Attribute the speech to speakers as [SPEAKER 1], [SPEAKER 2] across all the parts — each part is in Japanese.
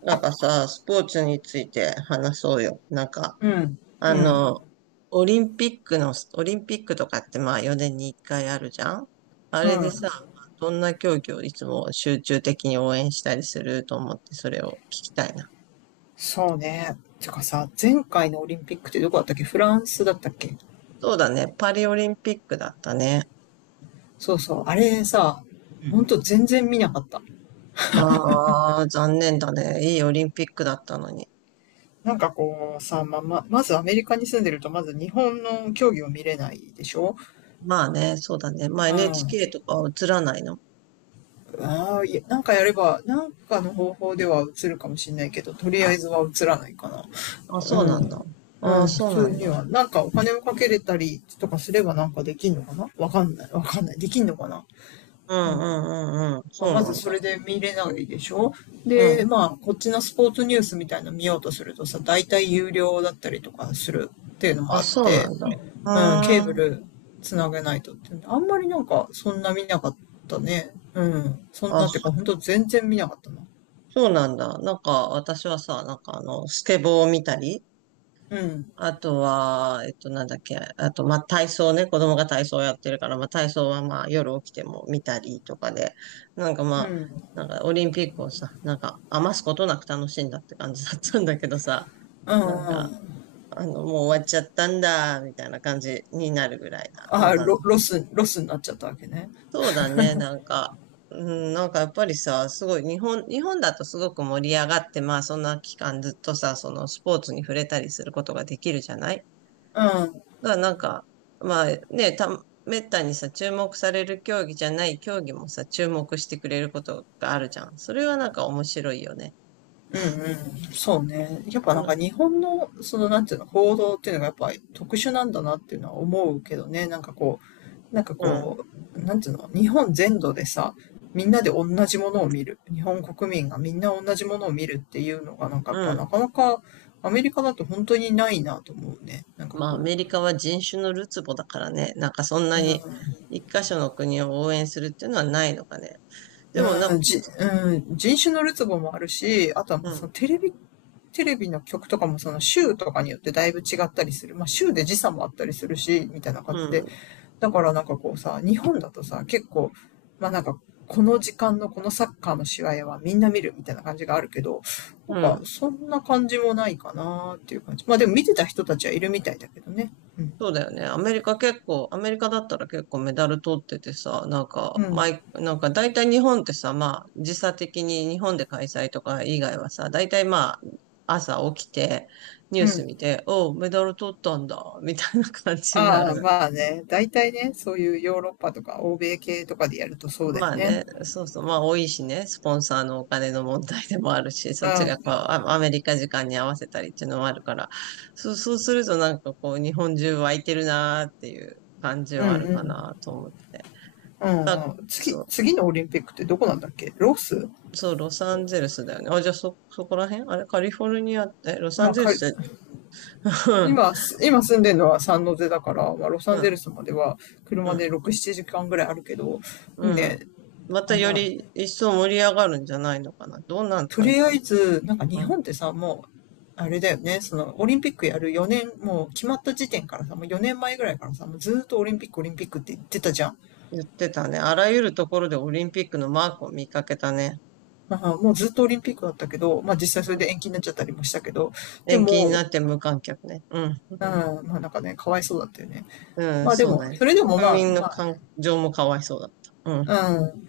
[SPEAKER 1] なんかさ、スポーツについて話そうよ。なんか、
[SPEAKER 2] うん、う
[SPEAKER 1] あ
[SPEAKER 2] ん、
[SPEAKER 1] の、オリンピックとかってまあ4年に1回あるじゃん。あ
[SPEAKER 2] う
[SPEAKER 1] れで
[SPEAKER 2] ん。
[SPEAKER 1] さ、どんな競技をいつも集中的に応援したりすると思って、それを聞きたいな。
[SPEAKER 2] そうね。てかさ、前回のオリンピックってどこだったっけ？フランスだったっけ？
[SPEAKER 1] そうだね、パリオリンピックだったね。
[SPEAKER 2] そうそう。あれさ、
[SPEAKER 1] う
[SPEAKER 2] ほん
[SPEAKER 1] ん。
[SPEAKER 2] と全然見なかった。
[SPEAKER 1] ああ、残念だね。いいオリンピックだったのに。
[SPEAKER 2] なんかこうさ、まあ、まずアメリカに住んでると、まず日本の競技を見れないでしょ？
[SPEAKER 1] まあね、そうだね。
[SPEAKER 2] う
[SPEAKER 1] ま
[SPEAKER 2] ん。
[SPEAKER 1] あ
[SPEAKER 2] あ
[SPEAKER 1] NHK とかは映らないの。
[SPEAKER 2] あ、いやなんかやれば、なんかの方法では映るかもしれないけど、とりあえずは映らないかな。
[SPEAKER 1] あ、そう
[SPEAKER 2] う
[SPEAKER 1] なんだ。
[SPEAKER 2] ん。う
[SPEAKER 1] ああ、
[SPEAKER 2] ん、普
[SPEAKER 1] そうな
[SPEAKER 2] 通
[SPEAKER 1] ん
[SPEAKER 2] に
[SPEAKER 1] だ。
[SPEAKER 2] は。なんかお金をかけれたりとかすればなんかできんのかな？わかんない。わかんない。できんのかな？
[SPEAKER 1] う
[SPEAKER 2] う
[SPEAKER 1] んう
[SPEAKER 2] ん。
[SPEAKER 1] んうんうん。
[SPEAKER 2] まあ、
[SPEAKER 1] そう
[SPEAKER 2] まず
[SPEAKER 1] なん
[SPEAKER 2] そ
[SPEAKER 1] だ。
[SPEAKER 2] れで見れないでしょ。
[SPEAKER 1] う
[SPEAKER 2] で、
[SPEAKER 1] ん。
[SPEAKER 2] まあ、こっちのスポーツニュースみたいなの見ようとするとさ、大体有料だったりとかする、っていうのも
[SPEAKER 1] あ、
[SPEAKER 2] あっ
[SPEAKER 1] そうな
[SPEAKER 2] て、
[SPEAKER 1] んだ。う
[SPEAKER 2] うん、ケーブ
[SPEAKER 1] ーん。
[SPEAKER 2] ルつなげないとってあんまりなんか、そんな見なかったね。うん。そん
[SPEAKER 1] あ、
[SPEAKER 2] なってか、ほんと全然見なかったな。
[SPEAKER 1] そうなんだ。なんか、私はさ、なんかスケボーを見たり、
[SPEAKER 2] うん。
[SPEAKER 1] あとは、なんだっけ、あと、まあ、体操ね、子供が体操やってるから、まあ、体操はまあ、夜起きても見たりとかで、なんかま
[SPEAKER 2] うん。う
[SPEAKER 1] あ、
[SPEAKER 2] ん、うん。
[SPEAKER 1] なんかオリンピックをさ、なんか余すことなく楽しんだって感じだったんだけどさ、なんか、
[SPEAKER 2] あ
[SPEAKER 1] もう終わっちゃったんだ、みたいな感じになるぐらいなの
[SPEAKER 2] あ、ロスになっちゃったわけね。
[SPEAKER 1] そうだね、なんか、うん、なんかやっぱりさ、すごい日本だとすごく盛り上がって、まあそんな期間ずっとさ、そのスポーツに触れたりすることができるじゃない。
[SPEAKER 2] うん。
[SPEAKER 1] だからなんか、まあね、めったにさ、注目される競技じゃない競技もさ、注目してくれることがあるじゃん。それはなんか面白いよね。
[SPEAKER 2] うんうん。そうね。やっぱ
[SPEAKER 1] う
[SPEAKER 2] なんか
[SPEAKER 1] ん、
[SPEAKER 2] 日本の、そのなんていうの、報道っていうのがやっぱ特殊なんだなっていうのは思うけどね。なんかこう、なんか
[SPEAKER 1] うん、
[SPEAKER 2] こう、なんていうの、日本全土でさ、みんなで同じものを見る。日本国民がみんな同じものを見るっていうのがなんか
[SPEAKER 1] う
[SPEAKER 2] やっぱ
[SPEAKER 1] ん。
[SPEAKER 2] なかなかアメリカだと本当にないなと思うね。なんか
[SPEAKER 1] まあア
[SPEAKER 2] こ
[SPEAKER 1] メリカは人種のるつぼだからね、なんかそんな
[SPEAKER 2] う、う
[SPEAKER 1] に
[SPEAKER 2] ん、
[SPEAKER 1] 一箇所の国を応援するっていうのはないのかね。でもな、
[SPEAKER 2] うん、うん、人種のるつぼもあるし、あとはま
[SPEAKER 1] う
[SPEAKER 2] あそ
[SPEAKER 1] ん、
[SPEAKER 2] のテレビ、の曲とかもその週とかによってだいぶ違ったりする。まあ週で時差もあったりするし、みたいな感
[SPEAKER 1] う
[SPEAKER 2] じで。
[SPEAKER 1] ん、
[SPEAKER 2] だからなんかこうさ、日本だとさ、結構、まあなんか、この時間のこのサッカーの試合はみんな見るみたいな感じがあるけど、なん
[SPEAKER 1] う
[SPEAKER 2] か
[SPEAKER 1] ん。
[SPEAKER 2] そんな感じもないかなーっていう感じ。まあでも見てた人たちはいるみたいだけどね。うん。
[SPEAKER 1] そうだよね。アメリカだったら結構メダル取っててさ、なんか、
[SPEAKER 2] うん。
[SPEAKER 1] なんか大体日本ってさ、まあ、時差的に日本で開催とか以外はさ、大体まあ、朝起きて、ニュー
[SPEAKER 2] う
[SPEAKER 1] ス
[SPEAKER 2] ん。
[SPEAKER 1] 見て、おう、メダル取ったんだ、みたいな感じにな
[SPEAKER 2] ああ、
[SPEAKER 1] る。
[SPEAKER 2] まあね。大体ね、そういうヨーロッパとか欧米系とかでやるとそうだ
[SPEAKER 1] ま
[SPEAKER 2] よ
[SPEAKER 1] あ
[SPEAKER 2] ね。
[SPEAKER 1] ね、そうそう、まあ多いしね、スポンサーのお金の問題でもあるし、そっち
[SPEAKER 2] う
[SPEAKER 1] がこう、
[SPEAKER 2] ん。
[SPEAKER 1] アアメリカ時間に合わせたりっていうのもあるから、そうするとなんかこう、日本中湧いてるなーっていう感じ
[SPEAKER 2] うん
[SPEAKER 1] はある
[SPEAKER 2] う
[SPEAKER 1] か
[SPEAKER 2] ん。
[SPEAKER 1] なと思って。
[SPEAKER 2] う
[SPEAKER 1] あ、
[SPEAKER 2] んうん。次、
[SPEAKER 1] そう、
[SPEAKER 2] 次のオリンピックってどこなんだっけ？ロス？
[SPEAKER 1] そう、ロサンゼルスだよね。あ、じゃあそこら辺あれ、カリフォルニア、ロサ
[SPEAKER 2] ま
[SPEAKER 1] ン
[SPEAKER 2] あ、
[SPEAKER 1] ゼル
[SPEAKER 2] か
[SPEAKER 1] スって、
[SPEAKER 2] 今、す今住んでるのはサンノゼだから、まあ、ロサ
[SPEAKER 1] う
[SPEAKER 2] ンゼル
[SPEAKER 1] ん、
[SPEAKER 2] スまでは
[SPEAKER 1] う
[SPEAKER 2] 車
[SPEAKER 1] ん、
[SPEAKER 2] で6、7時間ぐらいあるけど、でも
[SPEAKER 1] うん。
[SPEAKER 2] ね、
[SPEAKER 1] ま
[SPEAKER 2] あ
[SPEAKER 1] た
[SPEAKER 2] ん
[SPEAKER 1] よ
[SPEAKER 2] ま、
[SPEAKER 1] り一層盛り上がるんじゃないのかな。どんな
[SPEAKER 2] と
[SPEAKER 1] 感じ
[SPEAKER 2] り
[SPEAKER 1] な
[SPEAKER 2] あ
[SPEAKER 1] の。
[SPEAKER 2] えず、なんか
[SPEAKER 1] う
[SPEAKER 2] 日
[SPEAKER 1] ん。
[SPEAKER 2] 本ってさ、もう、あれだよね、その、オリンピックやる4年、もう決まった時点からさ、もう4年前ぐらいからさ、もうずーっとオリンピック、オリンピックって言ってたじゃん。
[SPEAKER 1] 言ってたね。あらゆるところでオリンピックのマークを見かけたね。
[SPEAKER 2] まあ、もうずっとオリンピックだったけど、まあ実際
[SPEAKER 1] う
[SPEAKER 2] それ
[SPEAKER 1] ん。
[SPEAKER 2] で延期になっちゃったりもしたけど、で
[SPEAKER 1] 延
[SPEAKER 2] も、
[SPEAKER 1] 期に
[SPEAKER 2] う
[SPEAKER 1] な
[SPEAKER 2] ん、
[SPEAKER 1] って無観客ね。うん。
[SPEAKER 2] まあなんかね、かわいそうだったよね。
[SPEAKER 1] うん、
[SPEAKER 2] まあで
[SPEAKER 1] そう
[SPEAKER 2] も、
[SPEAKER 1] だね。
[SPEAKER 2] それでも
[SPEAKER 1] 国
[SPEAKER 2] まあ、
[SPEAKER 1] 民の感情もかわいそうだった。う
[SPEAKER 2] う
[SPEAKER 1] ん。
[SPEAKER 2] ん。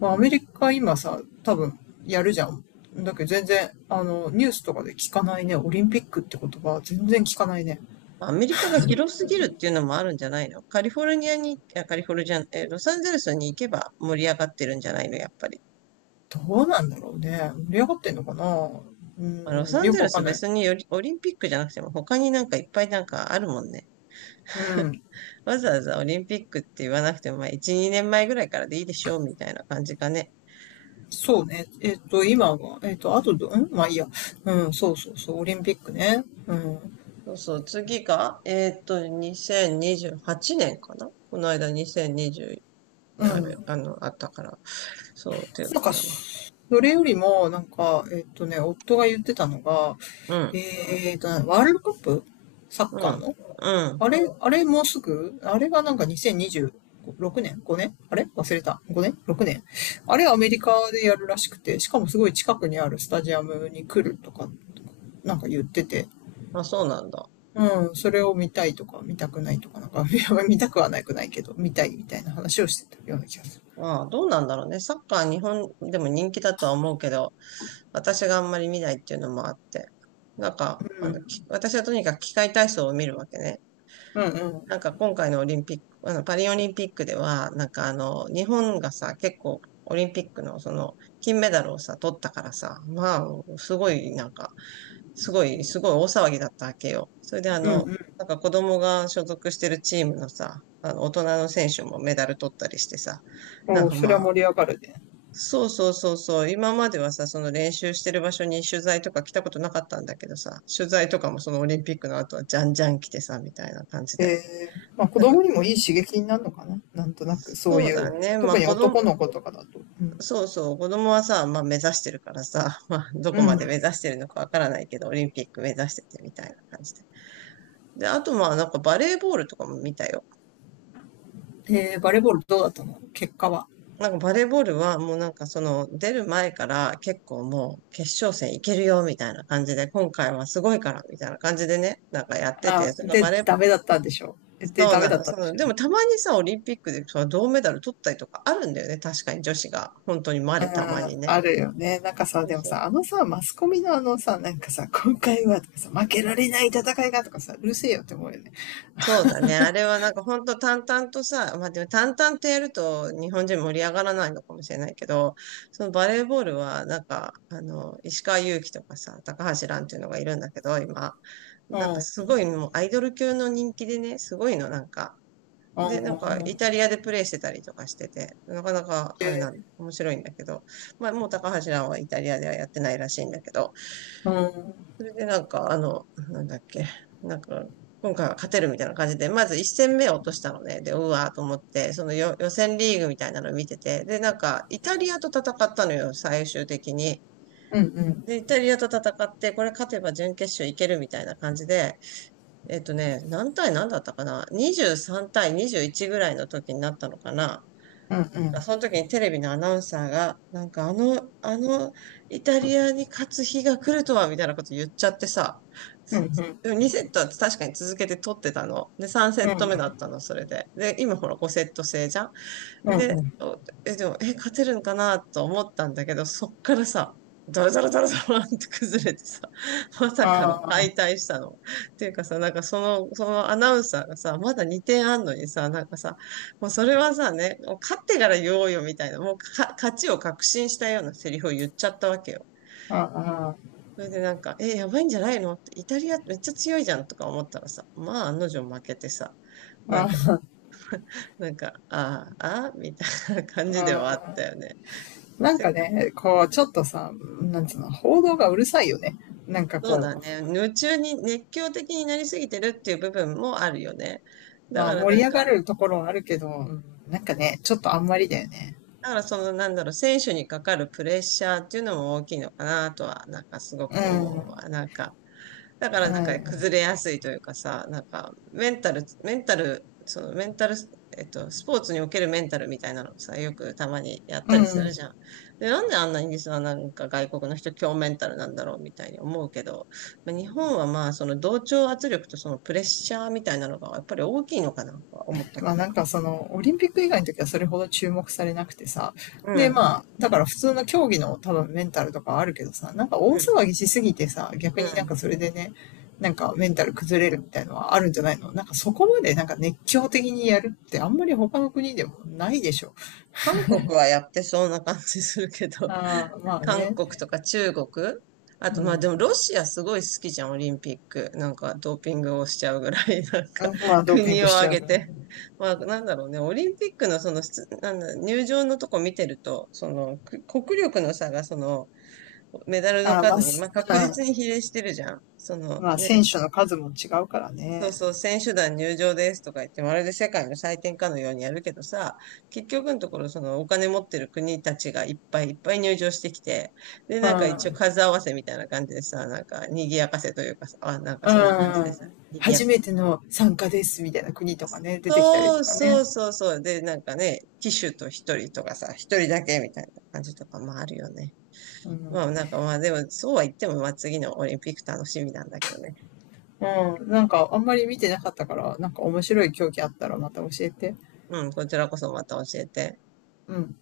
[SPEAKER 2] まあアメリカ今さ、多分やるじゃん。だけど全然、ニュースとかで聞かないね。オリンピックって言葉全然聞かないね。
[SPEAKER 1] アメリカが広すぎるっていうのもあるんじゃないの？カリフォルニアに、いやカリフォルニア、ロサンゼルスに行けば盛り上がってるんじゃないの、やっぱり。
[SPEAKER 2] どうなんだろうね。盛り上がってんのかな？う
[SPEAKER 1] まあロ
[SPEAKER 2] ん、
[SPEAKER 1] サン
[SPEAKER 2] よ
[SPEAKER 1] ゼ
[SPEAKER 2] く
[SPEAKER 1] ル
[SPEAKER 2] わか
[SPEAKER 1] ス
[SPEAKER 2] んない。
[SPEAKER 1] 別によりオリンピックじゃなくても他になんかいっぱいなんかあるもんね。
[SPEAKER 2] うん。
[SPEAKER 1] わざわざオリンピックって言わなくても、まあ1、2年前ぐらいからでいいでしょうみたいな感じかね。
[SPEAKER 2] そうね。今が、あとまあいいや。うん、そうそうそう、オリンピックね。うん。
[SPEAKER 1] そうそう、次が、2028年かな。この間2020、
[SPEAKER 2] う
[SPEAKER 1] ある、
[SPEAKER 2] ん。
[SPEAKER 1] あの、あったから。そう、ていう
[SPEAKER 2] なんか、
[SPEAKER 1] かな。
[SPEAKER 2] それよりも、なんか、夫が言ってたのが、
[SPEAKER 1] うん、
[SPEAKER 2] ワールドカップサ
[SPEAKER 1] う
[SPEAKER 2] ッカー
[SPEAKER 1] ん、
[SPEAKER 2] の
[SPEAKER 1] うん。
[SPEAKER 2] あれもうすぐあれがなんか2026年？ 5 年？あれ忘れた。5年？ 6 年？あれアメリカでやるらしくて、しかもすごい近くにあるスタジアムに来るとか、なんか言ってて、
[SPEAKER 1] あ、そうなんだ。
[SPEAKER 2] うん、それを見たいとか、見たくないとか、なんか、いや見たくはなくないけど、見たいみたいな話をしてたような気がす
[SPEAKER 1] まあ、どうなんだろうね。サッカー日本でも人気だとは思うけど、私があんまり見ないっていうのもあって。なんか、
[SPEAKER 2] る。
[SPEAKER 1] 私はとにかく器械体操を見るわけね。
[SPEAKER 2] うん、うん、
[SPEAKER 1] なんか今回のオリンピック、パリオリンピックでは、なんか日本がさ、結構オリンピックの金メダルをさ、取ったからさ、まあ、すごい、なんか、すごい、すごい大騒ぎだったわけよ。それで
[SPEAKER 2] うん、うん、
[SPEAKER 1] なんか子供が所属してるチームのさ、大人の選手もメダル取ったりしてさ、なんか
[SPEAKER 2] それは
[SPEAKER 1] ま
[SPEAKER 2] 盛り上がるね。
[SPEAKER 1] そうそうそうそう。今まではさ、その練習してる場所に取材とか来たことなかったんだけどさ、取材とかもそのオリンピックの後はじゃんじゃん来てさ、みたいな感じ
[SPEAKER 2] え
[SPEAKER 1] で。
[SPEAKER 2] えまあ子
[SPEAKER 1] なんか、
[SPEAKER 2] 供にもいい刺激になるのかな？なんとなく、そう
[SPEAKER 1] そ
[SPEAKER 2] い
[SPEAKER 1] うだ
[SPEAKER 2] う。
[SPEAKER 1] ね。まあ
[SPEAKER 2] 特に
[SPEAKER 1] 子供、
[SPEAKER 2] 男の子とかだと。うん。
[SPEAKER 1] そうそう、子供はさ、まあ目指してるからさ、まあど
[SPEAKER 2] う
[SPEAKER 1] こまで
[SPEAKER 2] ん。
[SPEAKER 1] 目指してるのかわからないけど、オリンピック目指しててみたいな感じで。で、あとまあなんかバレーボールとかも見たよ。
[SPEAKER 2] えー、バレーボールどうだったの？結果は。
[SPEAKER 1] なんかバレーボールはもうなんかその出る前から結構もう決勝戦いけるよみたいな感じで今回はすごいからみたいな感じでね、なんかやって
[SPEAKER 2] あ、
[SPEAKER 1] て、その
[SPEAKER 2] で、
[SPEAKER 1] バレ
[SPEAKER 2] ダ
[SPEAKER 1] ー、
[SPEAKER 2] メだったんでしょ？で、
[SPEAKER 1] そう
[SPEAKER 2] ダメ
[SPEAKER 1] な
[SPEAKER 2] だ
[SPEAKER 1] の、
[SPEAKER 2] ったんでしょ？
[SPEAKER 1] でもたまにさ、オリンピックでその銅メダル取ったりとかあるんだよね、確かに女子が。本当にま
[SPEAKER 2] う
[SPEAKER 1] れたまに
[SPEAKER 2] ん、
[SPEAKER 1] ね。
[SPEAKER 2] あるよね。なんかさ、
[SPEAKER 1] そう
[SPEAKER 2] でも
[SPEAKER 1] そ
[SPEAKER 2] さ、
[SPEAKER 1] う
[SPEAKER 2] あのさ、マスコミのあのさ、なんかさ、今回はとかさ、負けられない戦いがとかさ、うるせえよって思うよね。
[SPEAKER 1] そうだね。あれはなんか本当淡々とさ、まあでも淡々とやると日本人盛り上がらないのかもしれないけど、そのバレーボールはなんか、石川祐希とかさ、高橋藍っていうのがいるんだけど、今。
[SPEAKER 2] う
[SPEAKER 1] なんかす
[SPEAKER 2] ん、
[SPEAKER 1] ごいもうアイドル級の人気でね、すごいのなんか。
[SPEAKER 2] うん、
[SPEAKER 1] で、なんか
[SPEAKER 2] う
[SPEAKER 1] イ
[SPEAKER 2] ん、
[SPEAKER 1] タリアでプレイしてたりとかしてて、なかなかあれ面白いんだけど、まあもう高橋藍はイタリアではやってないらしいんだけど、
[SPEAKER 2] うん、
[SPEAKER 1] それでなんか、なんだっけ、なんか、今回は勝てるみたいな感じで、まず1戦目を落としたのね。で、うわーと思って、その予選リーグみたいなの見てて、で、なんか、イタリアと戦ったのよ、最終的に。
[SPEAKER 2] うん、うん、
[SPEAKER 1] で、イタリアと戦って、これ勝てば準決勝いけるみたいな感じで、何対何だったかな？ 23 対21ぐらいの時になったのかな。
[SPEAKER 2] うん、うん、
[SPEAKER 1] その時にテレビのアナウンサーが、なんかイタリアに勝つ日が来るとは、みたいなこと言っちゃってさ、
[SPEAKER 2] うん、う
[SPEAKER 1] す
[SPEAKER 2] ん、
[SPEAKER 1] でも2セットは確かに続けて取ってたの。で、3セット目だったの、それで。で、今ほら5セット制じゃん。
[SPEAKER 2] うん、う
[SPEAKER 1] で、
[SPEAKER 2] ん、
[SPEAKER 1] でも、勝てるんかなと思ったんだけど、そっからさ、ダラダラダラダラって崩れてさ、まさかの
[SPEAKER 2] あ
[SPEAKER 1] 敗
[SPEAKER 2] あ、
[SPEAKER 1] 退したの。っていうかさ、なんかそのアナウンサーがさ、まだ2点あんのにさ、なんかさ、もうそれはさね、もう勝ってから言おうよみたいな、もう勝ちを確信したようなセリフを言っちゃったわけよ。
[SPEAKER 2] あ
[SPEAKER 1] それでなんか、やばいんじゃないのって、イタリアめっちゃ強いじゃんとか思ったらさ、まあ案の定負けてさ、なん
[SPEAKER 2] あ、
[SPEAKER 1] か、
[SPEAKER 2] あ
[SPEAKER 1] なんか、ああ、ああ、みたいな感じではあった
[SPEAKER 2] あ、
[SPEAKER 1] よね。
[SPEAKER 2] なん
[SPEAKER 1] せ
[SPEAKER 2] かね、こう、ちょっとさ、なんつうの、報道がうるさいよね。なんか
[SPEAKER 1] そう
[SPEAKER 2] こ
[SPEAKER 1] だ
[SPEAKER 2] う、
[SPEAKER 1] ね。夢中に、熱狂的になりすぎてるっていう部分もあるよね。だ
[SPEAKER 2] まあ
[SPEAKER 1] から
[SPEAKER 2] 盛
[SPEAKER 1] な
[SPEAKER 2] り
[SPEAKER 1] ん
[SPEAKER 2] 上
[SPEAKER 1] か、
[SPEAKER 2] がるところはあるけど、うん。なんかね、ちょっとあんまりだよね。
[SPEAKER 1] だからその、なんだろう、選手にかかるプレッシャーっていうのも大きいのかなとは、なんかすご
[SPEAKER 2] う
[SPEAKER 1] く
[SPEAKER 2] ん、う
[SPEAKER 1] 思う
[SPEAKER 2] ん、
[SPEAKER 1] わ。なんか、だからなんか崩れやすいというかさ、なんかメンタル、メンタル、そのメンタル、スポーツにおけるメンタルみたいなのをさ、よくたまにやっ
[SPEAKER 2] う
[SPEAKER 1] たりする
[SPEAKER 2] ん。
[SPEAKER 1] じゃん。で、なんであんなにさ、なんか外国の人強メンタルなんだろうみたいに思うけど、まあ日本はまあその同調圧力とそのプレッシャーみたいなのがやっぱり大きいのかなとは思った
[SPEAKER 2] ま
[SPEAKER 1] け
[SPEAKER 2] あ
[SPEAKER 1] ど。
[SPEAKER 2] なんかその、オリンピック以外の時はそれほど注目されなくてさ。
[SPEAKER 1] う
[SPEAKER 2] で
[SPEAKER 1] ん、
[SPEAKER 2] まあ、だから普通の競技の多分メンタルとかあるけどさ、なんか大
[SPEAKER 1] うん、
[SPEAKER 2] 騒ぎしすぎてさ、逆
[SPEAKER 1] う
[SPEAKER 2] になん
[SPEAKER 1] ん。
[SPEAKER 2] かそれでね、なんかメンタル崩れるみたいのはあるんじゃないの？なんかそこまでなんか熱狂的にやるってあんまり他の国でもないでしょ。
[SPEAKER 1] 韓国はやってそうな感じするけど、
[SPEAKER 2] ああ、まあ
[SPEAKER 1] 韓
[SPEAKER 2] ね。
[SPEAKER 1] 国とか中国。あ
[SPEAKER 2] う
[SPEAKER 1] と、まあ
[SPEAKER 2] ん。
[SPEAKER 1] でもロシアすごい好きじゃん、オリンピック。なんかドーピングをしちゃうぐらい、なんか
[SPEAKER 2] まあドーピン
[SPEAKER 1] 国
[SPEAKER 2] グ
[SPEAKER 1] を
[SPEAKER 2] しち
[SPEAKER 1] 挙
[SPEAKER 2] ゃう
[SPEAKER 1] げ
[SPEAKER 2] から。
[SPEAKER 1] て。まあなんだろうね、オリンピックのその、すなんだ、入場のとこ見てると、その国力の差がそのメダルの
[SPEAKER 2] ああ、ま
[SPEAKER 1] 数
[SPEAKER 2] あ、
[SPEAKER 1] に、まあ
[SPEAKER 2] う
[SPEAKER 1] 確実
[SPEAKER 2] ん、
[SPEAKER 1] に比例してるじゃん。その
[SPEAKER 2] まあ
[SPEAKER 1] ね、
[SPEAKER 2] 選手の数も違うから
[SPEAKER 1] そう
[SPEAKER 2] ね。
[SPEAKER 1] そう、選手団入場ですとか言って、まるで世界の祭典かのようにやるけどさ、結局のところ、そのお金持ってる国たちがいっぱいいっぱい入場してきて、で、
[SPEAKER 2] う
[SPEAKER 1] なんか一応
[SPEAKER 2] ん。
[SPEAKER 1] 数合わせみたいな感じでさ、なんか賑やかせというかさ、あ、なんか
[SPEAKER 2] う
[SPEAKER 1] そんな感じでさ、
[SPEAKER 2] ん。
[SPEAKER 1] 賑や
[SPEAKER 2] 初
[SPEAKER 1] か。
[SPEAKER 2] めての参加ですみたいな国とかね、出てきたり
[SPEAKER 1] そ
[SPEAKER 2] と
[SPEAKER 1] う
[SPEAKER 2] か
[SPEAKER 1] そ
[SPEAKER 2] ね。
[SPEAKER 1] うそうそう。で、なんかね、騎手と一人とかさ、一人だけみたいな感じとかもあるよね。
[SPEAKER 2] う
[SPEAKER 1] ま
[SPEAKER 2] ん。
[SPEAKER 1] あなんかまあでも、そうは言っても、まあ次のオリンピック楽しみなんだけどね。
[SPEAKER 2] うん。なんかあんまり見てなかったから、なんか面白い競技あったらまた教えて。
[SPEAKER 1] うん、こちらこそまた教えて。
[SPEAKER 2] うん。